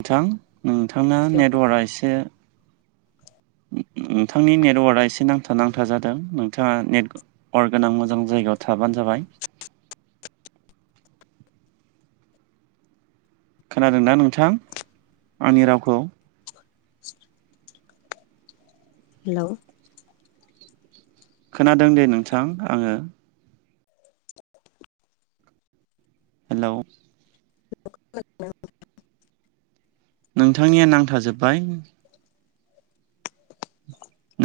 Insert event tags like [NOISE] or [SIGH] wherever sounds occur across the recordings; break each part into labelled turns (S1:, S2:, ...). S1: नोंथां नोंथांना नेटवार्कआ एसे नोंथांनि नेटवार्कआ एसे नांथा नांथा जादों नोंथाङा नेट अर गोनां मोजां जायगायाव थाबानो जाबाय खोनादों दा नोंथां आंनि रावखौ
S2: [INAUDIBLE] हेल'
S1: खोनादों दे नोंथां आङो हेलौ
S2: [UNINTELLIGIBLE]
S1: नोंथांनिया नांथाजोब्बाय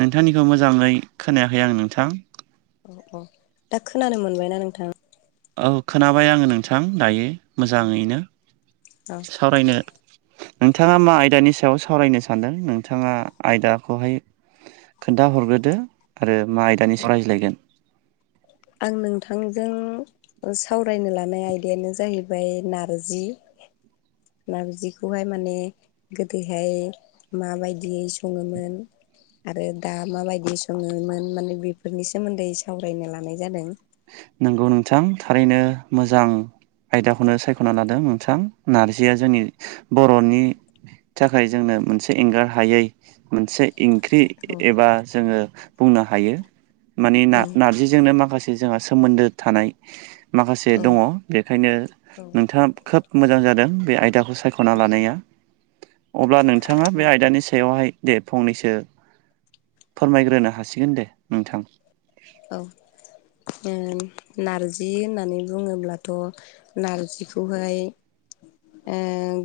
S1: नोंथांनिखौ मोजाङै खोनायाखै आं नोंथां
S2: औ दा खोनानो मोनबायना नोंथां
S1: औ खोनाबाय आङो नोंथां दायो मोजाङैनो सावरायनो नोंथाङा मा आयदानि सायाव सावरायनो सानदों नोंथाङा आयदाखौहाय खोन्थ हरग्रोदो आरो मा आयदानि सायाव रायज्लायगोन
S2: आं नोंथांजों सावरायनो लानाय आयदायानो जाहैबाय नारजि नारजिखौहाय माने गोदोहाय माबायदियै सङोमोन आरो दा माबायदि सङोमोन माने बेफोरनि सोमोन्दै सावरायनो लानाय जादों
S1: नोंगौ नोंथां थारैनो मोजां आयदाखौनो सायख'ना लादों नोंथां नारजिया जोंनि बर'नि थाखाय जोंनो मोनसे एंगार हायै मोनसे ओंख्रि
S2: औ
S1: एबा जोङो बुंनो हायो। माने
S2: औ
S1: नारजिजोंनो माखासे जोंहा सोमोन्दो थानाय माखासे दङ बेखायनो नोंथाङा खोब मोजां जादों बे आयदाखौ सायख'ना लानाया अब्ला नोंथाङा बे आयदानि सायावहाय दे फंनैसो फोरमायग्रोनो हासिगोन दे नोंथां
S2: औ [UNINTELLIGIBLE] नारजि होननानै बुङोब्लाथ' नारजिखौहाय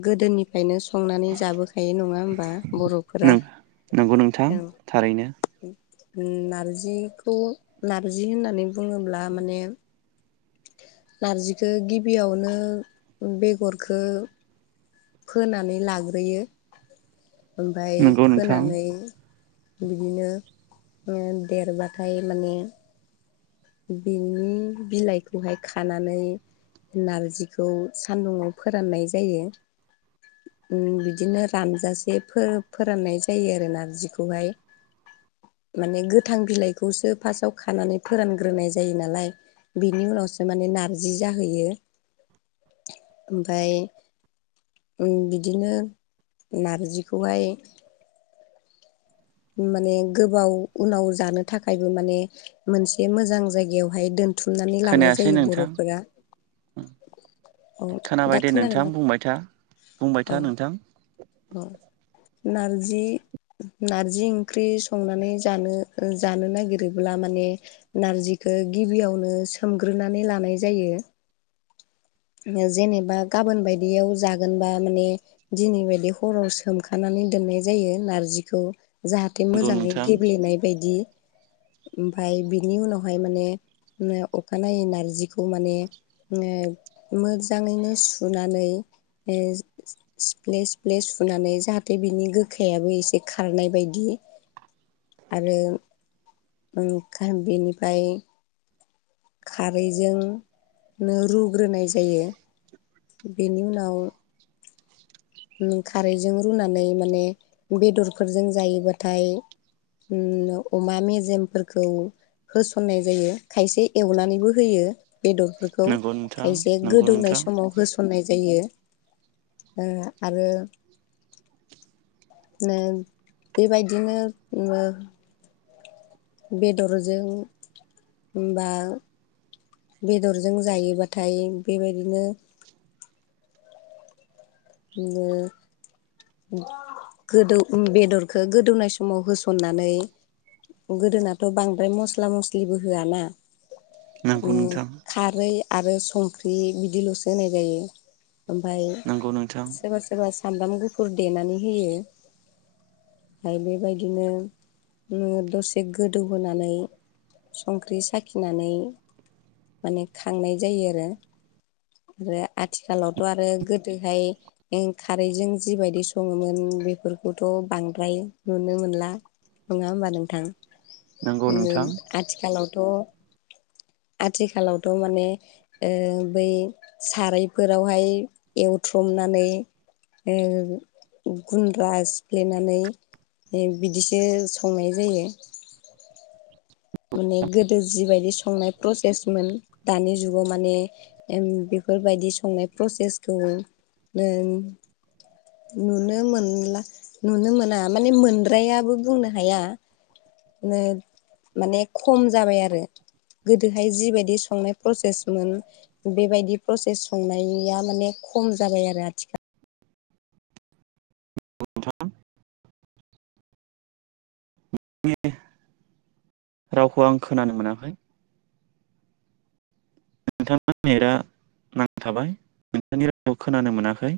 S2: गोदोनिफ्रायनो संनानै जाबोखायो नङा होमबा
S1: नों
S2: बर'फोरा
S1: नंगौ नोंथां
S2: ओं
S1: थारैनो।
S2: नारजिखौ नारजि होननानै बुङोब्ला माने नारजिखौ गिबियावनो बेगरखौ फोनानै लाग्रोयो ओमफ्राय
S1: नंगौ नोंथां
S2: फोनानै बिदिनो देरबाथाय माने बिनि बिलाइखौहाय खानानै नारजिखौ सान्दुङाव फोराननाय जायो। बिदिनो रानजासे फोराननाय जायो आरो नारजिखौहाय
S1: [UNINTELLIGIBLE]
S2: माने गोथां बिलाइखौसो फार्स्टाव खानानै फोरान [UNINTELLIGIBLE] जायो नालाय बिनि उनावसो माने नारजि जाहैयो ओमफफ्राय बिदिनो नारजिखौहाय माने गोबाव उनाव जानो थाखायबो माने मोनसे मोजां जायगायावहाय दोन बुथुमनानै लानाय
S1: खोनायासै
S2: जायो
S1: नोंथां
S2: बर'फोरा [UNINTELLIGIBLE] अ
S1: खोनाबाय
S2: दा
S1: दे नोंथां
S2: खोनादोंदां
S1: बुंबाय था बुंबाय था नोंथां
S2: अ नारजि नारजि ओंख्रि संनानै जानो जानो नागिरोब्ला माने नारजिखौ गिबियावनो सोमग्रोनानै लानाय जायो। जेनेबा गाबोन बायदियाव जागोनबा माने दिनै बायदि हराव सोमखानानै दोननाय जायो नारजिखौ जाहाथे थे
S1: नंगौ
S2: मोजाङै
S1: नोंथां
S2: गेब्लेनाय बायदि। ओमफ्राय बिनि उनावहाय माने अखानायै नारजिखौ माने माने मोजाङैनो सुनानै ओ सिफ्ले सिफ्ले सुनानै जाहाथे बिनि गोखायाबो एसे खारनाय बायदि आरो ओंखाय बेनिफ्राय खारैजोंनो रुग्रोनाय जायो। बेनि उनाव खारैजों रुनानै माने बेदरफोरजों जायोबाथाय ओम अमा मेजेमफोरखौ होसन्नाय जायो, खायसे एवनानैबो होयो। बेदरफोरखौ,
S1: नंगौ नोंथां
S2: खायसे
S1: नंगौ
S2: गोदौनाय
S1: नोंथां
S2: समाव होस सननाय जायो। ओ आरो नो बेबायदिनो ओ बेदरजों बा बेदरजों जायोबाथाय बेबायदिनो [UNINTELLIGIBLE] गोदौ बेदरखो गोदौनाय समाव होसननानै गोदोनाथ' बांद्राय मस्ला मस्लिबो होआ ना?
S1: नंगौ
S2: ओम
S1: नोंथां
S2: खारै आरो संख्रि बिदिल'सो होनाय जायो। ओमफ्राय
S1: नंगौ नोंथां।
S2: सोरबा सोरबा सामब्राम गुफुर देनानै होयो। ओमफाय बेबायदिनो ओ दसे गोदौ होनानै संख्रि साखिनानै माने खांनाय जायो आरो। आरो आथिखालावथ' आरो गोदोहाय ओ खारैजों जिबायदि सङोमोन बेफोरखौथ' बांद्राय नुनो मोनला। नङा होमबा नोंथां?
S1: नंगौ
S2: ओम
S1: नोंथां
S2: आथिखालावथ' आथिखालावथ' माने ओ बै सारायफोरावहाय एवथ्रमना नै ओ गुन्द्रा सिफ्लेनानै ओ बिदिसो संनाय जायो। माने गोदो जिबायदि संनाय प्रसेसमोन दानि जुगाव माने ओम बेफोरबायदि संनाय प्रसेसखौ ओम नुनो मोनला, नुनो मोना माने मोनद्रायाबो बुंनो हाया। ने माने खम जाबाय आरो। गोदोहाय जिबायदि संनाय प्रसेसमोन बेबायदि प्रसेस संनाया माने खम जाबाय आरो आथिखाल
S1: [UNINTELLIGIBLE] रावखौ आं खोनानो मोनाखै। नोंथांना नेटआ नांथाबाय, नोंथांनि रावखौ खोनानो मोनाखै।